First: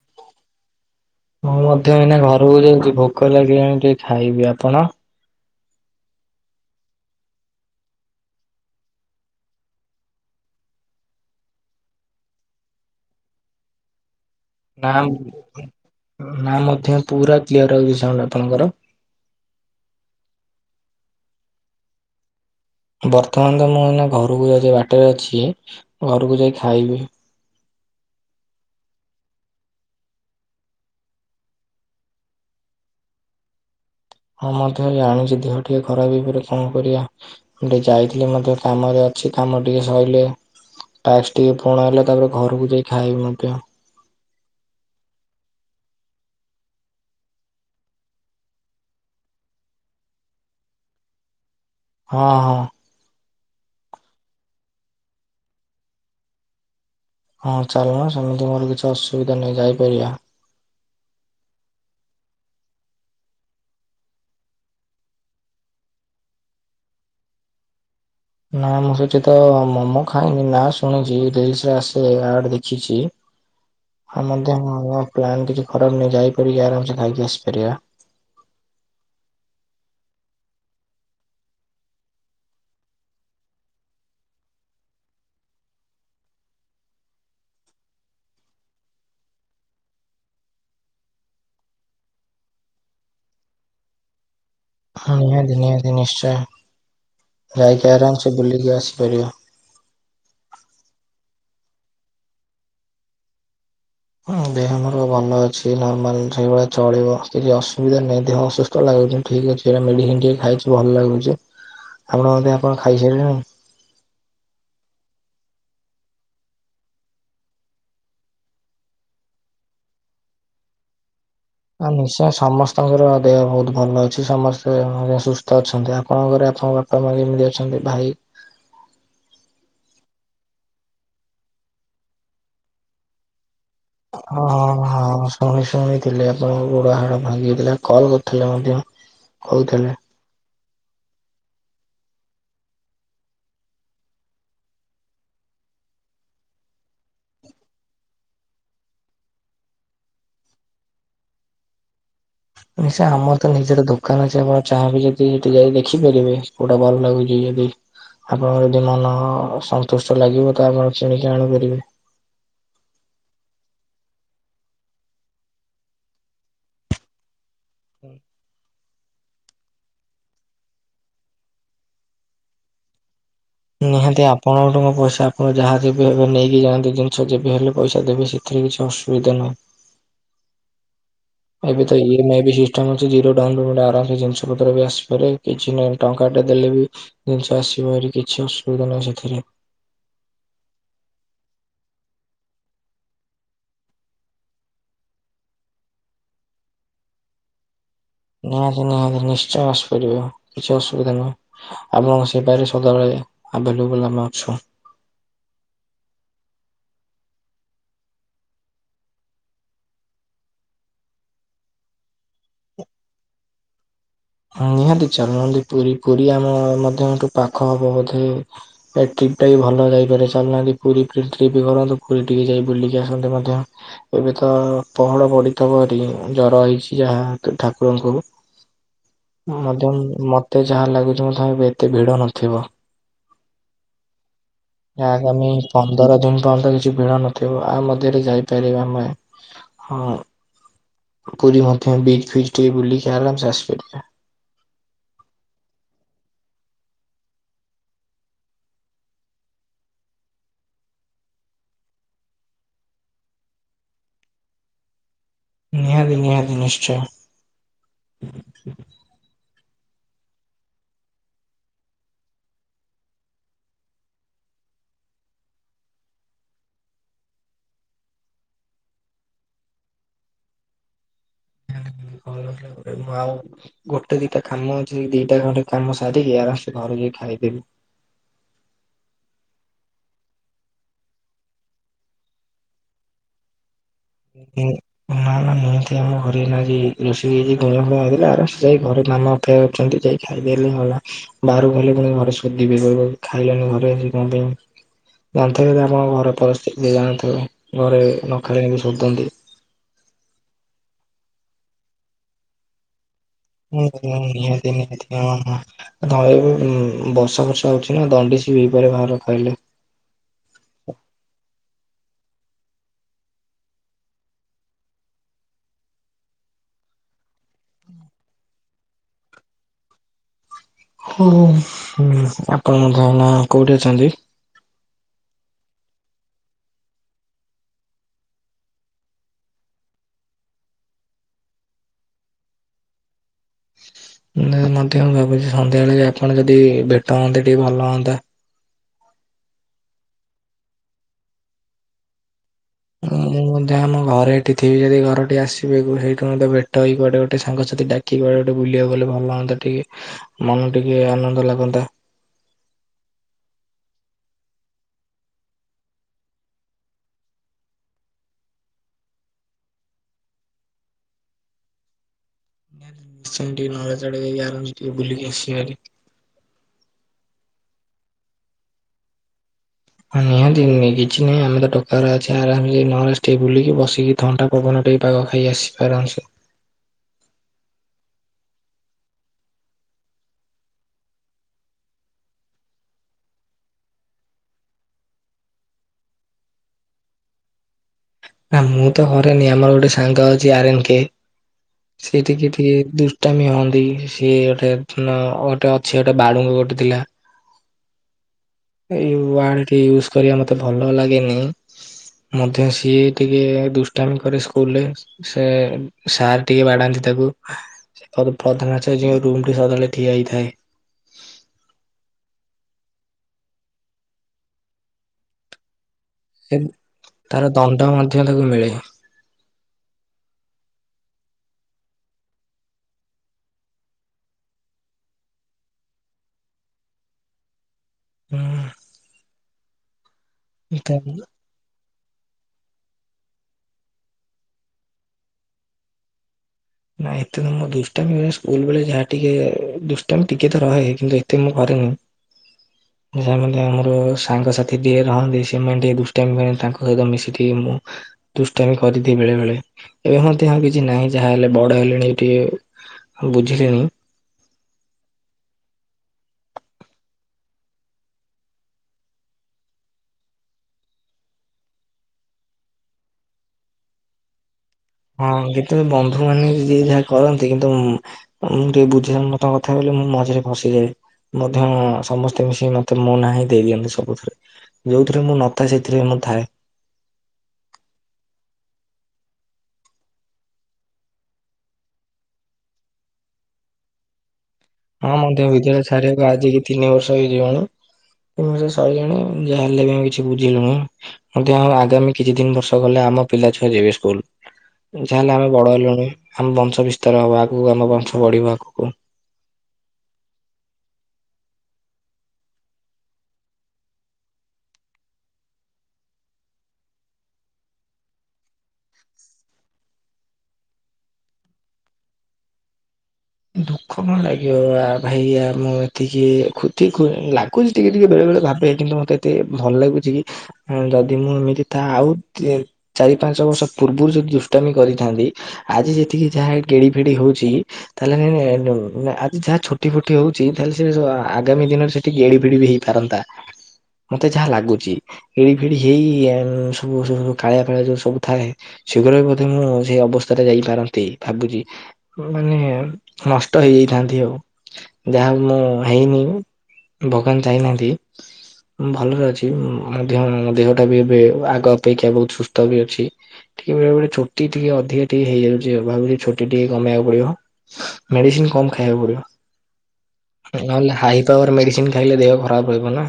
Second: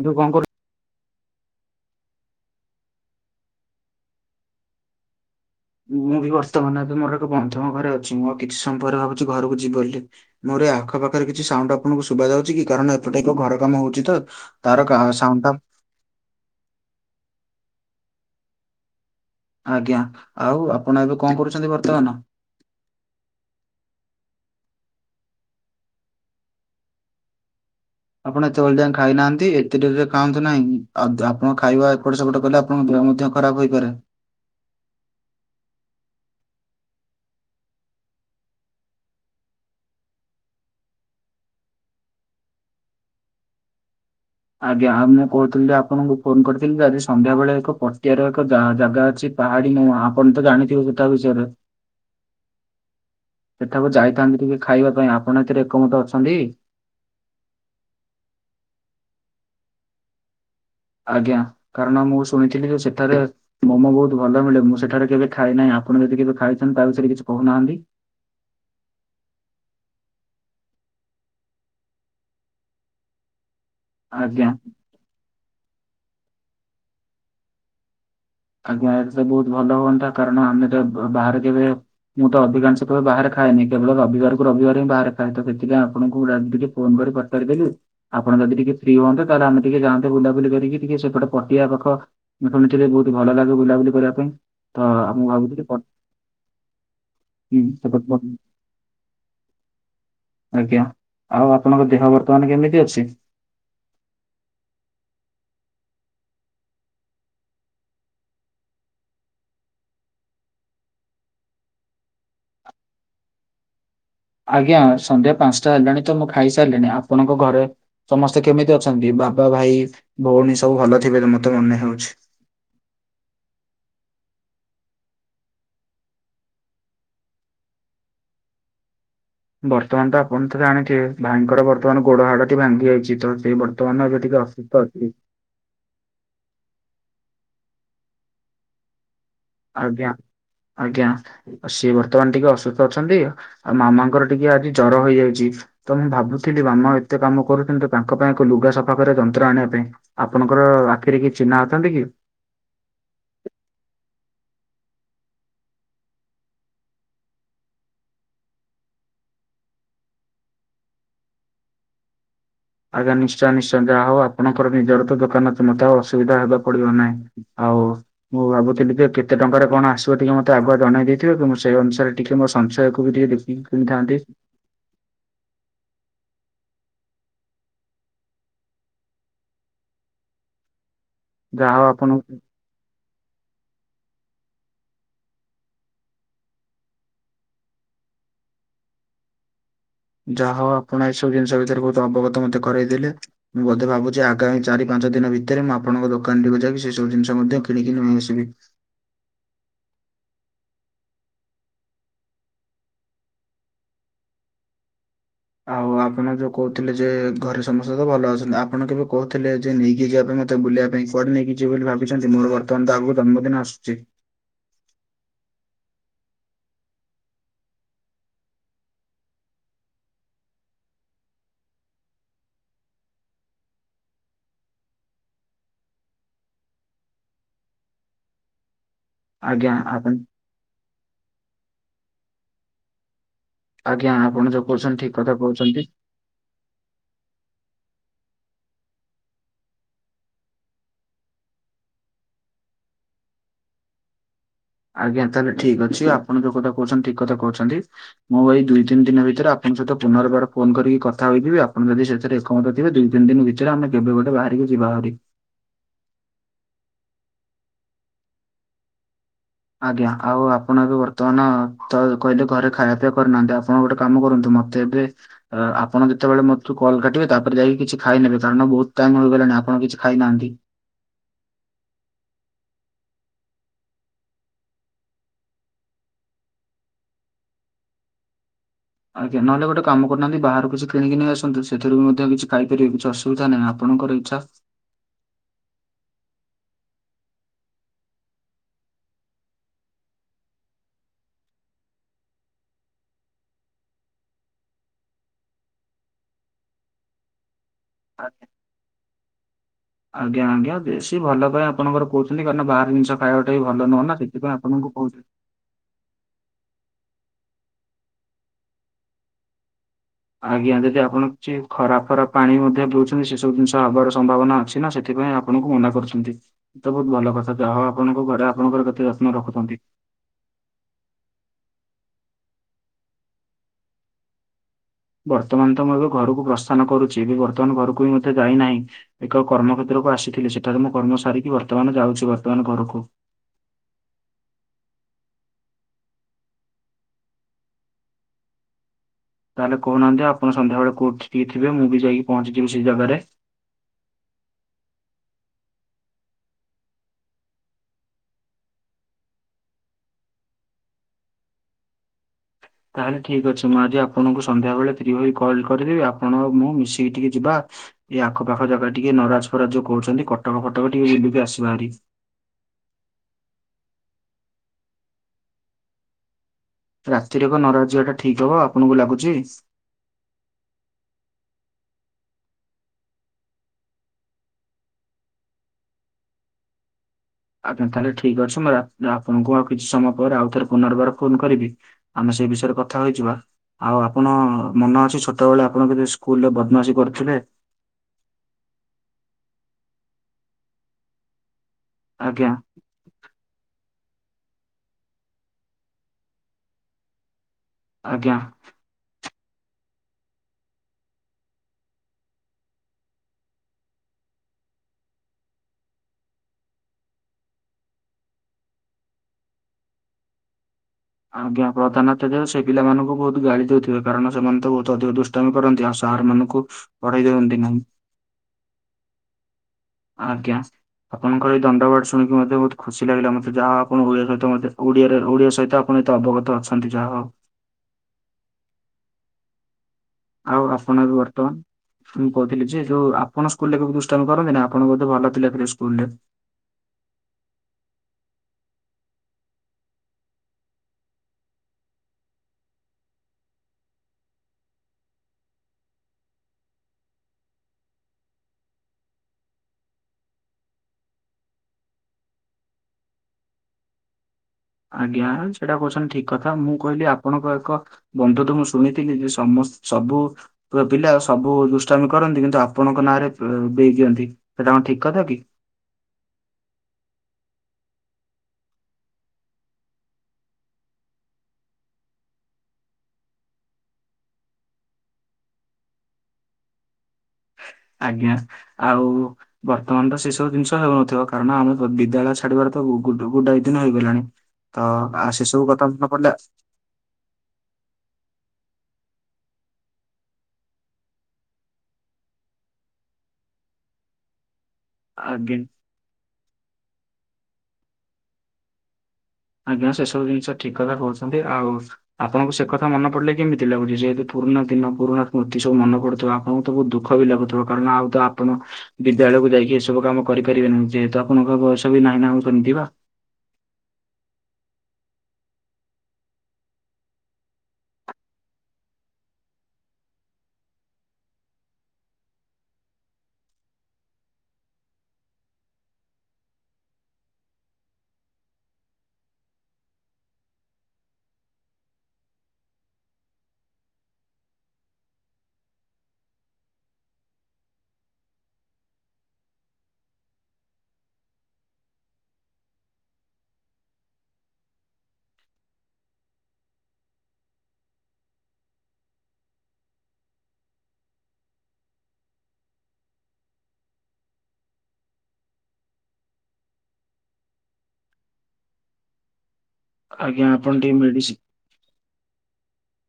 [unintelligible] କଣ କରୁ ମୁଁ ମତେ ଏଇନା ଘରକୁ ଯାଇଛି ଭୋକ ଲାଗିଲାଣି ଟିକେ ଖାଇବି, ଆପଣ? ମୁଁ ବି ବର୍ତ୍ତମାନ୍ ଏବେ ମୋର ଏକ ବନ୍ଧୁ ଘରେ ଅଛି ମୁଁ ଆଉ କିଛି ସମୟ ପରେ ଭାବୁଛି ଘରକୁ ଯିବି ବୋଲି। ମୋର ଏ ଆଖପାଖରେ କିଛି ସାଉଣ୍ଡ ଆପଣଙ୍କୁ ଶୁଭା ଯାଉଛି କି କାରଣ ଏପଟେ ଏକ ଘର କାମ ହଉଛି ତ। ତାର କା ସାଉଣ୍ଡ ଟା ନାଁ ନାଁ ମତେ ପୁରା କ୍ଲିୟର ଆଉଛି ଆପଣଙ୍କର। ଆଜ୍ଞା ଆଉ ଆପଣ ଏବେ କଣ କରୁଛନ୍ତି ବର୍ତ୍ତମାନ୍? ବର୍ତ୍ତମାନ୍ ତ ମୁଁ ଏଇନା ଘରକୁ ଯାଉଛି ବାଟରେ ଅଛି ଘରକୁ ଯାଇ ଖାଇବି। ଆପଣ ଏତେବେଳେ ଯାଇ ଖାଇନାହାନ୍ତି ଏତେ ଡେରିରେ ଖାଆୁ ନାହିଁ ଆଉ ଆପଣ ଖାଇବା ଏପଟେ ସେପଟ କଲେ ଆପଣ ଙ୍କ ଦେହ ମଧ୍ୟ୍ୟ ଖରାପ ହେଇପାରେ। ହଁ ମୁଁ ତ ଜାଣିଛି ଦେହ ଟିକେ ଖରାପ ହେଇପାରେ କଣ କରିବା। ମୁଁ ଟିକେ ଯାଇଥିଲି ମଧ୍ୟ କାମରେ ଅଛି କାମ ଟିକେ ସରିଲେ ଫାଷ୍ଟ ଟିକେ ଫୋନ୍ ଆଇଲେ ତା ପରେ ଘରକୁ ଯାଇ ଖାଇବି ମଧ୍ୟ୍ୟ। ଆଜ୍ଞା ଆମେ କହୁଥିଲୁ ଯେ ଆପଣଙ୍କୁ ଫୋନ୍ କରିଥିଲୁ ଆଜି ସନ୍ଧ୍ୟା ବେଳେ ଏକ ପଟିଆର ଏକ ଜା ଜାଗା ଅଛି। ପାହାଡି ନୁହଁ ଆପଣତ ଜାଣି ଥିବେ ତା ବିଷୟରେ। ହଁ ହଁ। ସେଠାକୁ ଯାଇଥାନ୍ତି ଟିକେ ଖାଇବା ପାଇଁ ଆପଣ ଏଥିରେ ଏକମତ ଅଛନ୍ତି? ହଁ ଚାଲୁନ ସେମିତି ମୋର କିଛି ଅସୁବିଧା ନାହିଁ ଯାଇପାରିଆ। ଆଜ୍ଞା କାରଣ ମୁଁ ଶୁଣିଥିଲି ଯେ ସେଠାରେ ମୋମୋ ବହୁତୁ ଭଲ ମିଳେ ମୁଁ ସେଠାରେ କେବେ ଖାଇନାହିଁ ଆପଣ ଯଦି କେବେ ଖାଇଛନ୍ତି ତା ବିଷୟରେ କିଛି କହୁନାହାନ୍ତି? ନାଁ ମୁଁ ସେଠି ତ ମୋମୋ ଖାଇନି ନାଁ ଶୁଣିଛି ରିଲିସ୍ ରେ ଆସେ ଆଡ୍ ଦେଖିଛି। ଆଉ ଆଜ୍ଞା ମଧ୍ୟ୍ୟ ପ୍ଲାନ୍ କିଛି ଖରାପ ନାହିଁ ଯାଇପାରିକି ଆରାମସେ ଖାଇକି ଆସିପାରିବା। ଆଜ୍ଞା ଏଟା ବହୁତ ଭଲ ହୁଅନ୍ତା କାରଣ ଆମେ ତ ବ ବାହାରେ କେବେ ମୁଁ ତ ଅଧିକାଂଶ କେବେ ବାହାରେ ଖାଏନି କେବଳ ରବିବାରକୁ ରବିବାର ହିଁ ବାହାରେ ଖାଏ ତ ସେଥିପାଇଁ ଆପଣଙ୍କୁ ରା ଟିକେ ଫୋନ୍ କରି ପଚାରିଦେଲି। ଆପଣ ଯଦି ଟିକେ ଫ୍ରି ହୁଅନ୍ତେ ତାହେଲେ ଆମେ ଟିକେ ଯାଆନ୍ତେ ବୁଲାବୁଲି କରିକି ଟିକେ ସେପଟେ ପଟିଆ ପାଖ ମୁଁ ଶୁଣିଥିଲି ବହୁତ ଭଲ ଲାଗେ ବୁଲାବୁଲି କରିବା ପାଇଁ। ତ ହଁ ମୁଁ ନିହାତି ଭାବୁଥିଲି ପ ନିହାତି ନିଶ୍ଚୟ ହୁଁ ଯାଇକି ସେପଟ ଆରାମ୍ ସେ ପଟ- ବୁଲିକି ଆସିପାରିବ। ଆଜ୍ଞା ଆଉ ଆପଣଙ୍କ ଦେହ ବର୍ତ୍ତମାନ୍ କେମିତି ଅଛି? ହୁଁ ଦେହ ମୋର ଭଲ ଅଛି ନର୍ମାଲ୍ ସେଇଭଳିଆ ଚଳିବ କିଛି ଅସୁବିଧା ନାହିଁ ଦେହ ଅସୁ ତ ଲାଗୁଛି ଠିକ୍ ଅଛି ଏଇଟା ମେଡିସିନ୍ ଟିକେ ଖାଇଛି ଭଲ ଲାଗୁଛି ଆପଣ ଦେ ଆପଣ ଖାଇ ସାରିଲେଣି? ଆଜ୍ଞା ସନ୍ଧ୍ୟା ପାଞ୍ଚଟା ହେଲାଣି ତ ମୁଁ ଖାଇ ସାରିଲିଣି ଆପଣଙ୍କ ଘରେ ସମସ୍ତେ କେମିତି ଅଛନ୍ତି ବାବା ଭାଇ ଭଉଣୀ ସବୁ ଭଲ ଥିବେ ତମ ଆଁ ନିଶ୍ଵାସ ସମସ୍ତଙ୍କର ଦେହ ବହୁତ ଭଲ ଅଛି ସମସ୍ତେ ସୁସ୍ଥ ଅଛନ୍ତି ଆପଣଙ୍କଘରେ ଆପଣଙ୍କ ତମର କେମିତି ଅଛନ୍ତି ଭାଇ ବର୍ତ୍ତମାନ ତ ଆପଣ ତ ଜାଣିଥିବେ ଭାଇଙ୍କର ବର୍ତ୍ତମାନ ଗୋଡ ହାଡ ଟି ଭାଙ୍ଗି ଯାଇଛି ତ ସେ ବର୍ତ୍ତ ତ ମାନେ ଏବେ ଟିକେ ହଁ ହଁ ଅସୁସ୍ଥ ଅଛି। ହଁ ଶୁଣି ଶୁଣିଥିଲି ଆପଣଙ୍କ ଗୋଡ ହାଡ ଭାଙ୍ଗି ଯାଇଥିଲା କଲ୍ କରିଥିଲେ ମଧ୍ୟ। କହୁଥିଲେ। ଆଜ୍ଞା ଆଜ୍ଞା ସିଏ ବର୍ତ୍ତମାନ ଟିକେ ଅସୁସ୍ଥ ଅଛନ୍ତି ଆଉ ମାମାଙ୍କର ଟିକେ ଆଜି ଜର ହେଇଯାଇଛି। ତ ମୁଁ ଭାବୁଥିଲି ବାମା ଏତେ କାମ କରୁ କିନ୍ତୁ ତାଙ୍କ ପାଇଁ ଏକ ଲୁଗା ସଫାକରିବା ଯନ୍ତ୍ର ଆଣିବା ପାଇଁ। ଆପଣଙ୍କର ଆଖିରେ କିଏ ଚିହ୍ନା ଅଛନ୍ତି କି? ନି ସା ଆମର ତ ନିଜର ଦୋକାନ ଅଛି ଆପଣ ଚାହାଁବେ ଯଦି ସେଠି ଯାଇ ଦେଖିପାରିବେ। କଉଟା ଭଲ ଲାଗୁଛି ଯଦି ଆପଣଙ୍କର ଯଦି ମନ ସନ୍ତୁଷ୍ଟ ଲାଗିବ ତ ଆପଣ କିଣିକି ଆଣିପାରିବେ। ଆଜ୍ଞା ନିଶ୍ଚୟ ନିଶ୍ଚୟ ଯାହା ହଉ ଆପଣଙ୍କର ନିଜର ତ ଦୋକାନ ତ ମତେ ଆଉ ଅସୁବିଧା ହେବା ପଡିବ ନାହିଁ। ଆଉ ମୁଁ ଭାବୁଥିଲି ଯେ କେତେ ଟଙ୍କାରେ କଣ ଆସିବ ଟିକେ ମୋତେ ଆଗୁଆ ଜଣେଇ ଦେଇଥିବେ କି ମୁଁ ସେଇ ଅନୁସାରେ ଟିକେ ମୋ ସଂସୟକୁ ବି ଟିକେ ଦେଖିବି। ନିହାତି ଆପ କଣ ଟଙ୍କା ପଇସା ଆପଣ ଯାହା ଯେବେ ହେବେ ନେଇକି ଯାଆନ୍ତି ଜିନିଷ ଯେବେ ହେଲେ ପଇସା ଦେବେ ସେଥିରେ କିଛି ଅସୁବିଧା ନାହିଁ। ଯାହା ହଉ ଏବେ ତ ଆପଣ ୟୁମିଆଇ ବିଶିଷ ଟ ଜିରୋ ଡାଉନ ପେମେଣ୍ଟ ଆରାମସେ ଜିନିଷପତ୍ର ବି ଆସିପାରେ କିଛି ନା ଟଙ୍କାଟା ଦେଲେ ବି ଜିନିଷ ଆସିବ ହେରି କିଛି ଅସୁବିଧା ନାହିଁ ସେଥିରେ। ଯାହା ହଉ ଆପଣ ଏଇସବୁ ଜିନିଷ ଭିତରେ ବହୁତ ଅବଗତ ମତେ କରଇଦେଲେ। ମୁଁ ବୋଧେ ଭାବୁଛି ଆଗାମୀ ଚାରି ପାଞ୍ଚ ଦିନ ଭିତରେ ମୁଁ ଆପଣଙ୍କ ଦୋକାନ କୁ ଯାଇକି ସେ ସବୁ ଜିନିଷ ମଧ୍ୟ କିଣିକି ନେଇ ଆସି ନିହାତି ନିହାତି ନିଶ୍ଚୟ ଆସିପାରିବେ କିଛି ଅସୁବିଧା ନୁହଁ। ଆପଣଙ୍କ ସେବାରେ ସଦାବେଳେ ଅଭେଲେବୁଲ ଆମେ ଅଛୁ। ଆଉ ଆପଣ ଯୋଉ କହୁଥିଲେ ଯେ ଘରେ ସମସ୍ତେ ତ ଭଲ ଅଛନ୍ତି ଆପଣ କେବେ କହୁଥିଲେ ଯେ ନେଇକି ଯିବା ପାଇଁ ମତେ ତତେ ବୁଲିବା ପାଇଁ କୁଆଡେ ନେଇ କିଛି ବୋଲି ଭାବୁଛନ୍ତି ମୋର ବର୍ତ୍ତମାନ ତ ଆଗକୁ ଜନ୍ମଦିନ ଆସୁଛି। ହଁ ନିହାତି ଚାଲୁନାହାନ୍ତି ପୁରୀ ପୁରୀ ଆମ ମଧ୍ୟ ଏଠୁ ପାଖ ହବ ବୋଧେ ଏ ଟ୍ରିପ୍ ଟା ବି ଭଲ ଯାଇପାରେ ଚାଲନାହାନ୍ତି ପୁରୀ ଟ୍ରିପ୍ କରନ୍ତୁ ପୁରୀ ଟିକେ ଯାଇ ବୁଲିକି ଆସନ୍ତେ ମଧ୍ୟ। ଏବେ ତ ପହଡ଼ ପଡିଥିବରେ ଜର ହେଇଛି ଯାହା ଠାକୁରଙ୍କୁ। ଆଜ୍ଞା ମଧ୍ୟ ଆପଣ ମତେ ଯାହା ଲାଗୁଛି ମଧ୍ୟ ଏବେ ଏତେ ଭିଡ ନଥିବ। ଆଜ୍ଞା ଆପଣ ଯୋଉ କହୁଛନ୍ତି ଠିକ କଥା ଆଗାମୀ କହୁଛନ୍ତି। ପନ୍ଦର ଜୁନ ପନ୍ଦ କିଛି ଭିଡ଼ ନଥିବ ଆ ମଧ୍ୟରେ ଯାଇପାରିବା ଆମେ ହଁ। ପୁରୀ ମଧ୍ୟ ବିଚ ଫି ଟିକେ ବୁଲିକି ଆରାମସେ ଆସିପାରିବା। ଆଜ୍ଞା ତାହେଲେ ଠିକ ଅଛି ଆପଣ ଯୋଉ କଥା କହୁଛନ୍ତି ଠିକ କଥା କହୁଛନ୍ତି। ମୁଁ ଭାଇ ଦୁଇ ତିନି ଦିନ ଭିତରେ ଆପଙ୍କ ସହିତ ପୁନର୍ବାର ଫୋନ କରିକି କଥା ହୋଇଯିବି ଆପଣ ଯଦି ସେଥିରେ ଏକମତ ଥିବେ ଦୁଇ ତିନି ଦିନ ଭିତରେ ଆମେ କେବେ ଗୋଟେ ବାହାରିକି ଯିବା ଭାରି। ନିହାତି ନିହାତି ନିଶ୍ଚୟ। ଆଜ୍ଞା ଆଉ ଆପଣ ଏବେ ବର୍ତ୍ତମାନ ତ କହିଲେ ଘରେ ଖାଇବା ପିଇବା କରିନାହାନ୍ତି ଆପଣ ଗୋଟେ କାମ କରନ୍ତୁ ମତେ ତେବେ ଅଁ ଆପଣ ଯେତେବେଳେ ମୋତୁ କଲ୍ କାଟିବେ ତାପରେ ଯାଇକି କିଛି ଖାଇ ନେବେ କାରଣ ବହୁତ ଟାଇମ ହୋଇଗଲାଣି ଆପଣ କିଛି ଖାଇନାହାନ୍ତି। କଣ ହେଲେ ମୁଁ ଆଉ ଗୋଟେ ଦିଟା କାମ ଅଛି ଦିଟା ଖଣ୍ଡେ କାମ ସାରିକି ଆରାମ ସେ ଘରେ ଯାଇ ଖାଇଦେବି। ଆଜ୍ଞା ନହେଲେ ଗୋଟେ କାମ କରୁନାହାନ୍ତି ବାହାର କିଛି କିଣିକି ନେଇ ଆସନ୍ତୁ ସେଥିରୁ ବି ମଧ୍ୟ କିଛି ଖାଇପାରିବ କିଛି ଅସୁବିଧା ନାହିଁ ଆପଣଙ୍କର ଇ ହୁଁ। ହ ଏମତି ଆମ ଘରେ ରୋଷେଇ ବି ହେଇଥିଲା ଆରାମସ ଯାଇ ଘରେ ମାମା ଅପେକ୍ଷା କରଛନ୍ତି ଯାଇ ଖାଇଦେଲେ ହେଲା ବାହାରକୁ ଗଲେ ପୁଣି ସୋଦିବେ କହିବ ଖାଇଲା ବେଳେ ଘରେ କଣ ପାଇଁ ଜାଣିଥିବ ଯଦି ଆପଣ ଘରେ ପରିସ୍ଥିତି ଜାଣିଥିବ ଘରେ ନ ଖାଇଲେ ଶୋଦନ୍ତି। ଆଜ୍ଞା ଆଜ୍ଞା ବେଶୀ ଭଲ ପାଇଁ ଆପଣଙ୍କର କହୁଛନ୍ତି କାହିଁକି ନା ବାହାର ଜିନିଷ ଖାଇବାଟା ବି ହୁଁ, ଭଲ ନୁହଁ ହୁଁ, ନା ସେଥିପାଇଁ ନିହାତି ଆପଣଙ୍କୁ ନିହାତି କହୁଚନ୍ତି। ହଁ ହଁ ଏବେ ବର୍ଷା ବର୍ଷା ହଉଛି ନା ଦଣ୍ଡିସ ବି ହେଇପାରେ ବାହାର ଖାଇଲେ। ଆଜ୍ଞା ଯଦି ଆପଣ କିଛି ଖରାପ ଖରାପ ପାଣି ମଧ୍ୟ ପିଉଛନ୍ତି ସେ ସବୁ ଜିନିଷ ହବାର ସମ୍ଭାବନା ଅଛି ନା ସେଥିପାଇଁ ଆ ଆପଣଙ୍କୁ ମନା କରୁଛନ୍ତି। ତ ବହୁତ ଭଲ କଥା ଯାହା ହଉ ଆପଣଙ୍କ ଘରେ ଆପଣଙ୍କର କେତେ ଯତ୍ନ ରଖୁଛନ୍ତି। ହୋ ହୁଁ ଆପଣ ମଧ୍ୟ ଏଇନା କୋଉଠି ଅଛନ୍ତି? ବର୍ତ୍ତମାନ ତ ମୁଁ ଏବେ ଘରକୁ ପ୍ରସ୍ଥାନ କରୁଛି ଏବେ ବର୍ତ୍ତମାନ ଘରକୁ ବି ମୁଁ ଯାଇନାହିଁ ଏକ କର୍ମକ୍ଷେତ୍ରକୁ ଆସିଥିଲି ସେଠାରେ ମୁଁ କର୍ମ ସାରିକି ବର୍ତ୍ତମାନ ଯାଉଛି ବର୍ତ୍ତମାନ ଘରକୁ। ନା ମଧ୍ୟ ମୁଁ ଭାବୁଛି ସନ୍ଧ୍ୟାବେଳେ ଆପଣ ଯଦି ଭେଟ ହନ୍ତେ ଟିକେ ଭଲ ହନ୍ତା। ତାହେଲେ କହୁନାହାନ୍ତି ଆପଣ ସନ୍ଧ୍ୟାବେଳେ କୋଉଠିିକି ଥିବେ ମୁଁ ବି ଯାଇ ପହଞ୍ଚି ଜିବି ସେଇ ଜାଗାରେ। ମୁଁ ମଧ୍ୟ ଆମ ଘରେ ଏଠିଥିବି ଯଦି ଘରଟିି ଆସିବେ ହେଉଠୁ ମୋତେ ଭେଟ ହେଇକି କୁଆଡ଼େ ଗୋଟେ ସାଙ୍ଗସାଥୀ ଡାକି କିଆଡ଼େ ଗୋଟେ ବୁଲିବାକୁ ଗଲେ ଭଲ ହନ୍ତା ଟିକେ ମନ ଟିକେ ଆନନ୍ଦ ଲାଗନ୍ତା। ତାହେଲେ ଠିକ ଅଛି ମୁଁ ଆଜି ଆପଣଙ୍କୁ ସନ୍ଧ୍ୟା ବେଳେ ଫ୍ରି ହୋଇ କଲ କରିଦେବି ଆପଣ ମୁଁ ମିଶିକି ଟିକେ ଯିବା ଏଇ ଆଖ ପାଖ ଜାଗା ଟିକେ ନରାଜ ଫରାଜ ଯୋଉ କହୁଛନ୍ତି କଟକ ଫଟକ ଟିକେ ବୁଲିକି ଆସିବା ଭାରି। ସେଣ୍ଡି ନରାଜ ଆଡ଼େ ଯାଇକି ଆରମ୍ ସେ ଟିକେ ବୁଲିକି ଆସିବା ଭାରି। ରାତିରେ କଣ ନରାଜ ଜିବାଟା ଠିକ ହବ ଆପଣଙ୍କୁ ଲାଗୁଚି? ହଁ ନିହାତି କିଛି ନାହିଁ ଆମେ ତ ଟୋକା ଗୁରା ଅଛେ ଆରାମ ରେ ନାରାଜ ବୁଲିକି ବସିକି ଥଣ୍ଡା ପବନ ଟେ ପାଗ ଖାଇ ଆସି ଆରାମ ସେ। ଆଜ୍ଞା ତାହେଲେ ଠିକ ଅଛି ମୁଁ ଆପଣଙ୍କୁ ଆଉ କିଛି ସମୟ ପରେ ଆଉ ଥରେ ପୁନର୍ବାର ଫୋନ କରିବି। ଆମେ ସେଇ ବିଷୟରେ କଥା ହୋଇଯିବା। ଆଉ ଆପଣ ମନ ଅଛି, ଛୋଟ ବେଳେ ଆପଣଙ୍କ ବି ସ୍କୁଲ ରେ ବଦମାସି କରିଥିଲେ? ନାଁ, ମୁଁ ତ ହରେନି। ଆମର ଗୋଟେ ସାଙ୍ଗ ଅଛି ଆରର୍ନ କେ ସେ ଆଜ୍ଞା ଟିକେ ଟିକେ ଦୁର୍ ଅଷ୍ଟାମୀ ହୁଅନ୍ତି ସିଏ, ଗୋଟେଏ ଥିଲା, ଗୋଟିଏ ଅଛି, ଗୋଟିଏ ବାଲୁଙ୍ଗା ଗୋଟେଏ ଥିଲା। ଆଜ୍ଞା। ଏଇ ୱାର୍ଡଟି ୟୁଜ କରିବା ମତେ ଭଲ ଲାଗେନି, ମଧ୍ୟ ସିଏ ଟିକେ ଦୁଷ୍ଟାମି କରେ ସ୍କୁଲରେ। ସେ ସାର୍ ଟିକେ ବାଡାନ୍ତି ତାକୁ। ସେକରେ ପ୍ରଧାନ ଆଚ଼ର୍ଯ୍ୟ ରୁମ୍ ସଦାବେଳେ ଠିଆ ହେଇଥାଏ। ଆଜ୍ଞା, ପ୍ରଧାନ ଆଚାର୍ଯ୍ୟ ସେ ପିଲାମାନଙ୍କୁ ବହୁତ୍ ଗାଳି ଦେଉଥିବେ। କାରଣ ସେମାନେ ତ ବହୁତ ଅଧିକ ଦୁଷ୍ଟମି କରନ୍ତି। ଆସ୍ ତାର୍ ସେ ମାନଙ୍କୁ ପଢେଇ ତାର ଦିଅନ୍ତି ଦଣ୍ଡ ନାହିଁ। ମଧ୍ୟ ତାକୁ ଭୁଲ୍ ଲାଗେ। ଆଜ୍ଞା। ଆପଣଙ୍କର ଏଇ ଦଣ୍ଡା ୱାର୍ଡ ଶୁଣିକି ମତେ ବହୁତ ଖୁସି ଲାଗିଲା। ମତେ ଯାହା ଆପଣ ଓଳିଆ କଥା, ମତେ ଓଡିଆ ରେ ଓଡିଆ ସହିତ। ଆପଣ ତ ଅବଗତ ଅଛନ୍ତି, ଯାହାହଉ। [inaudible] ଆଉ ଏଇଟା ଆପଣ ବି ବର୍ତ୍ତମାନ ମୁଁ କହୁଥିଲି ଯେ ଯୋଉ ଆପଣ ସ୍କୁଲରେ ବି ଦୁଷ୍ଟାମୀ କରନ୍ତି ନାଁ, ଆପଣ ବୋଧେ ଭଲ ଥିଲେ ସ୍କୁଲରେ। ନାଁ, ଏତେ ଜଣ ଦୁଷ୍ଟାମି ସ୍କୁଲ ବେଳେ ଯାହା, ଟିକେ ଦୁଷ୍ଟାମୀ ଟିକେ ତ ରହେ, କିନ୍ତୁ ଏତେ ମୁଁ କରେନି। ଯେମିତି ଆମର ସାଙ୍ଗସାଥି ଟିଏ ରହନ୍ତି। ସେମାନେ ଟିକେ ଦୁଷ୍ଟାମି, ତାଙ୍କ ସହିତ ମିଶି ମୁଁ ଦୁଷ୍ଟାମି କରିଦିଏ ବେଳେ ବେଳେ, ଏବେ ହଁ କିଛି ନାହିଁ ଯାହା ହେଲେ। ବଡ଼ ହେଲେଣି ଏଠି ବୁଝିଲେଣିି। ଆଜ୍ଞା, ସେଟା କହୁଛନ୍ତି ଠିକ୍ କଥା। ମୁଁ କହିଲି ଆପଣଙ୍କ ଏକ ବନ୍ଧୁ ତ ମୁଁ ଶୁଣିଥିଲି ଯେ ସମସ୍ତ ସବୁ ପିଲା ସବୁ ଦୁଷ୍ଟାମି କରନ୍ତି, କିନ୍ତୁ ଆପଣଙ୍କ ନାଁରେ ଦେଇ ଦିଅନ୍ତି। ସେଟା କଣ ଠିକ୍? ହଁ, କେତେବେଳେ ବନ୍ଧୁ ମାନେ ଯିଏ ଯାହା କରନ୍ତି, କିନ୍ତୁ? ମୁଁ ଟିକେ ବୁଝେନି ତାଆ କଥା ବଲେ ମୁଁ ମଝିରେ ଫସିଯାଏ। ମଧ୍ୟଁ ସମସ୍ତେ ମିଶିକି ମତେ ମନା ହିିଁ ଦେଇ ଦିଅନ୍ତି ସବୁଥିରେ। ଯଉଥିରେ ମୁଁ ନଅଁ ଥାଏ, ସେଥିରେ ମୁଁ ଥାଏ। ଆଜ୍ଞା, ଆଉ ବର୍ତ୍ତମାନ ତ ସେ ସବୁ ଜିନିଷ ହେଉନଥିବ, କାରଣ ଆମେ ବିଦ୍ୟାଳୟ ଛାଡିବାର ତ [unintelligible] ଗୁଡ଼ାଏ ଦିନ ହେଇଗଲାଣି। ହଁ, ମଧ୍ୟ ଆସି ସବୁ ବିଦ୍ୟାଳୟ କଥା ମନ ଛାଡିବାକୁ ପଡିଲେ ଆଜିକି ତିନି ବର୍ଷ ହୋଇଯିବଣି, ତିନି ବର୍ଷ ସଇଲାଣି, ଯାହା ହେଲେ ବି ଆମେ କିଛି ବୁଝିଲୁନୁ। ବୋଧେ ଆଉ ଆଗାମୀ କିଛି ଦିନ ବର୍ଷ ଗଲେ ଆମ ପିଲା ଛୁଆ ଯିବେ ସ୍କୁଲ। ଯାହାହେଲେ ଆମେ ଆଜ୍ଞା ବଡ ହେଲୁଣି, ଆମ ବଂଶ ବିସ୍ତାର ହବ ଆଗକୁ, ଆମ ବଂଶ ବଢିବକୁ। ଆଜ୍ଞା! ସେ ସବୁ ଜିନିଷ ଠିକ୍ କଥା କହୁଛନ୍ତି ଆଉ ଆପଣଙ୍କୁ ସେ କଥା ମନ ପଡିଲେ କେମିତି ଲାଗୁଚି, ଯେହେତୁ ପୁରୁଣା ଦିନ, ପୁରୁଣା ସ୍ମୃତି ସବୁ ମନ ପଡୁିଥିବ? ବହୁତ୍ ବହୁତ ଦୁଃଖ ବି ଲାଗୁଥିବ, କାରଣ ଆଉ ତ ଆପଣ ବିଦ୍ୟାଳୟକୁ ଯାଇକି ଏସବୁ କାମ କରିପାରିବେ ନି ଯେହେତୁ ଆପଣଙ୍କ ବୟସ ବି ନାହିଁ ନାଁ [unintelligible] ଦୁଃଖ କଣ ଲାଗିବ ଆଁ ଭାଇ, ଆମ ଏତିକି ଖୁତି [unintelligible] ଲାଗ୍ ସ୍କୁଲ ଟିକେ ଟିକେ ବେଳେ ବେଳେ ଭାବେ, କିନ୍ତୁ ମତେ ଏତେ ଭଲ ଲାଗୁଚି ହୁଁ, ଯଦି ମୁଁ ଏମିତି ଥାଉ [unintelligible] ଚାରି ପାଞ୍ଚ ବର୍ଷ ପୂର୍ବୁରୁ ଯଦି ଦୁଷ୍ଟାମି କରିଥାନ୍ତି। ଆଜି ଯେତିକି ଯାହା ଗେଡି ଫେଡି ହଉଚି ତାଲେ [unintelligible] ନାଁ, ଆଜି ଯାହା ଛୁଟି ଫୁଟି ହଉଛି, ତାହେଲେ ସେ ସବୁ ଆଗାମୀ ଦିନରେ ସେ ଟିକେ [unintelligible] ବି ହେଇପାରନ୍ତା, ମତେ ଯାହା ଲାଗୁଛି ହିଡି ଫିଡି ହେଇ ସବୁୁ ସବୁ କାଳିଆ କାଳିଆ ଯୋଉ ସବୁ ଥାଏ ସେଗୁଡା ବି ବୋଧେ ମୁଁ ସେଇ ଅବସ୍ଥାରେ ଯାଇପାରନ୍ତି ଭାବୁଛି, ମାନେ ନଷ୍ଟ ହେଇଯାଇଥାନ୍ତି ଆଉ। ଯାହା ମୁଁ ହେଇନି ଭଗବାନ ଚାହିନାହାନ୍ତି। ମୁଁ ଭଲରେ ଅଛି, ମୋ ଦେହ ମୋ ଦେହଟା ବି ଏବେ ଆଗ ଅପେକ୍ଷା ବହୁତ ସୁସ୍ଥ ବି ଅଛି। ଟିକେ ବେଳେବେଳେ ଛୁଟି ଟିକେ ଅଧିକା ଟିକେ ହେଇଯାଉଛି, ଭାବୁଛି ଛୁଟି ଟିକେ କମେଇବାକୁ ପଡିବ। ମେଡିସିନ କମ୍ ଖାଇବାକୁ ପଡିବ, ଆଜ୍ଞା ଆପଣ ଟିକେ ନହେଲେ ହାଇ ମେଡିସିନ ପାୱାର ମେଡିସିନ ଖାଇଲେ ଦେହ ଖରାପ ରହିବ ନା।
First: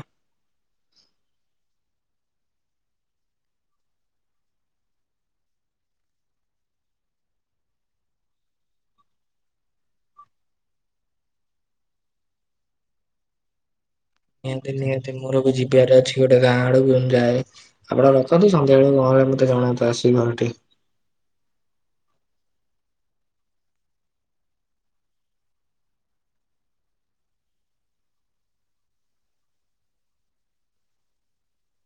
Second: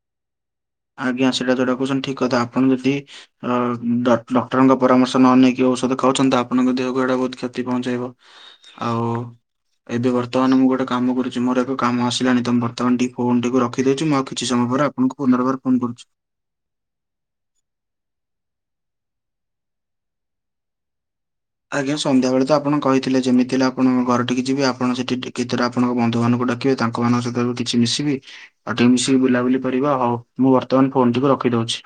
ଆଜ୍ଞା ସେଇଟା ଯୋଉଟା କହୁଛନ୍ତି ଠିକ୍ କଥା, ଆପଣ ଯଦି ଅ ଡକ ଡକ୍ଟରଙ୍କ ପରାମର୍ଶ ନ ନେଇକି ଔଷଧ ଖାଉଛନ୍ତି, ତ ଆପଣଙ୍କ ଦେହକୁ ଏଇଟା ବହୁତ କ୍ଷତି ପହଞ୍ଚାଇବ। ଆଉ। ଏବେ ବର୍ତ୍ତମାନ ମୁଁ ଗୋଟେ କାମ କରୁଛି, ମୋର ଏକ କାମ ଆସିଲାଣି ତ। ବର୍ତ୍ତମାନ ଟିକେ ଫୋନ ଟିକୁ ରଖିଦଉଛି ମୁଁ ଆଉ କିଛି ସମୟ ପରେ ଆପଣଙ୍କୁ ପୁନର୍ବାର ଫୋନ କରୁଛି ଇଆଡେ ଅଛି ଗୋଟେ ଗାଁ ଆଡକୁ ଯାଏ, ଆପଣ ରଖନ୍ତୁ ସନ୍ଧ୍ୟାବେଳକୁ ଘରେ ମତେ ଜଣାନ୍ତୁ ଆସି ଘରଠି। ଆଜ୍ଞା ସନ୍ଧ୍ୟାବେଳେ ତ ଆପଣ କହିଥିଲେ, ଯେମିତି ହେଲେ ଆପଣ ଘରଠିକି ଯିବି। ଆପଣ ସେଠିି କେତୁଟା ଆପଣଙ୍କ ବନ୍ଧୁ ମାନଙ୍କୁ ଡାକିବେ ତାଙ୍କ ମାନଙ୍କ ସହିତ କିଛି ମିଶିବି। ଆଉ ଟିକେ ମିଶିକି ବୁଲାବୁଲି କରିବା ଆଉ। ହଉ ମୁଁ ବର୍ତ୍ତମାନ ଫୋନ ଟିକୁ ରଖି ଦଉଛି।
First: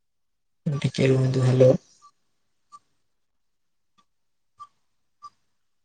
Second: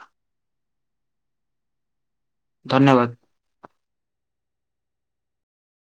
ଟିକେ ରୁହନ୍ତୁ, ହ୍ୟାଲୋ। ଧନ୍ୟବାଦ।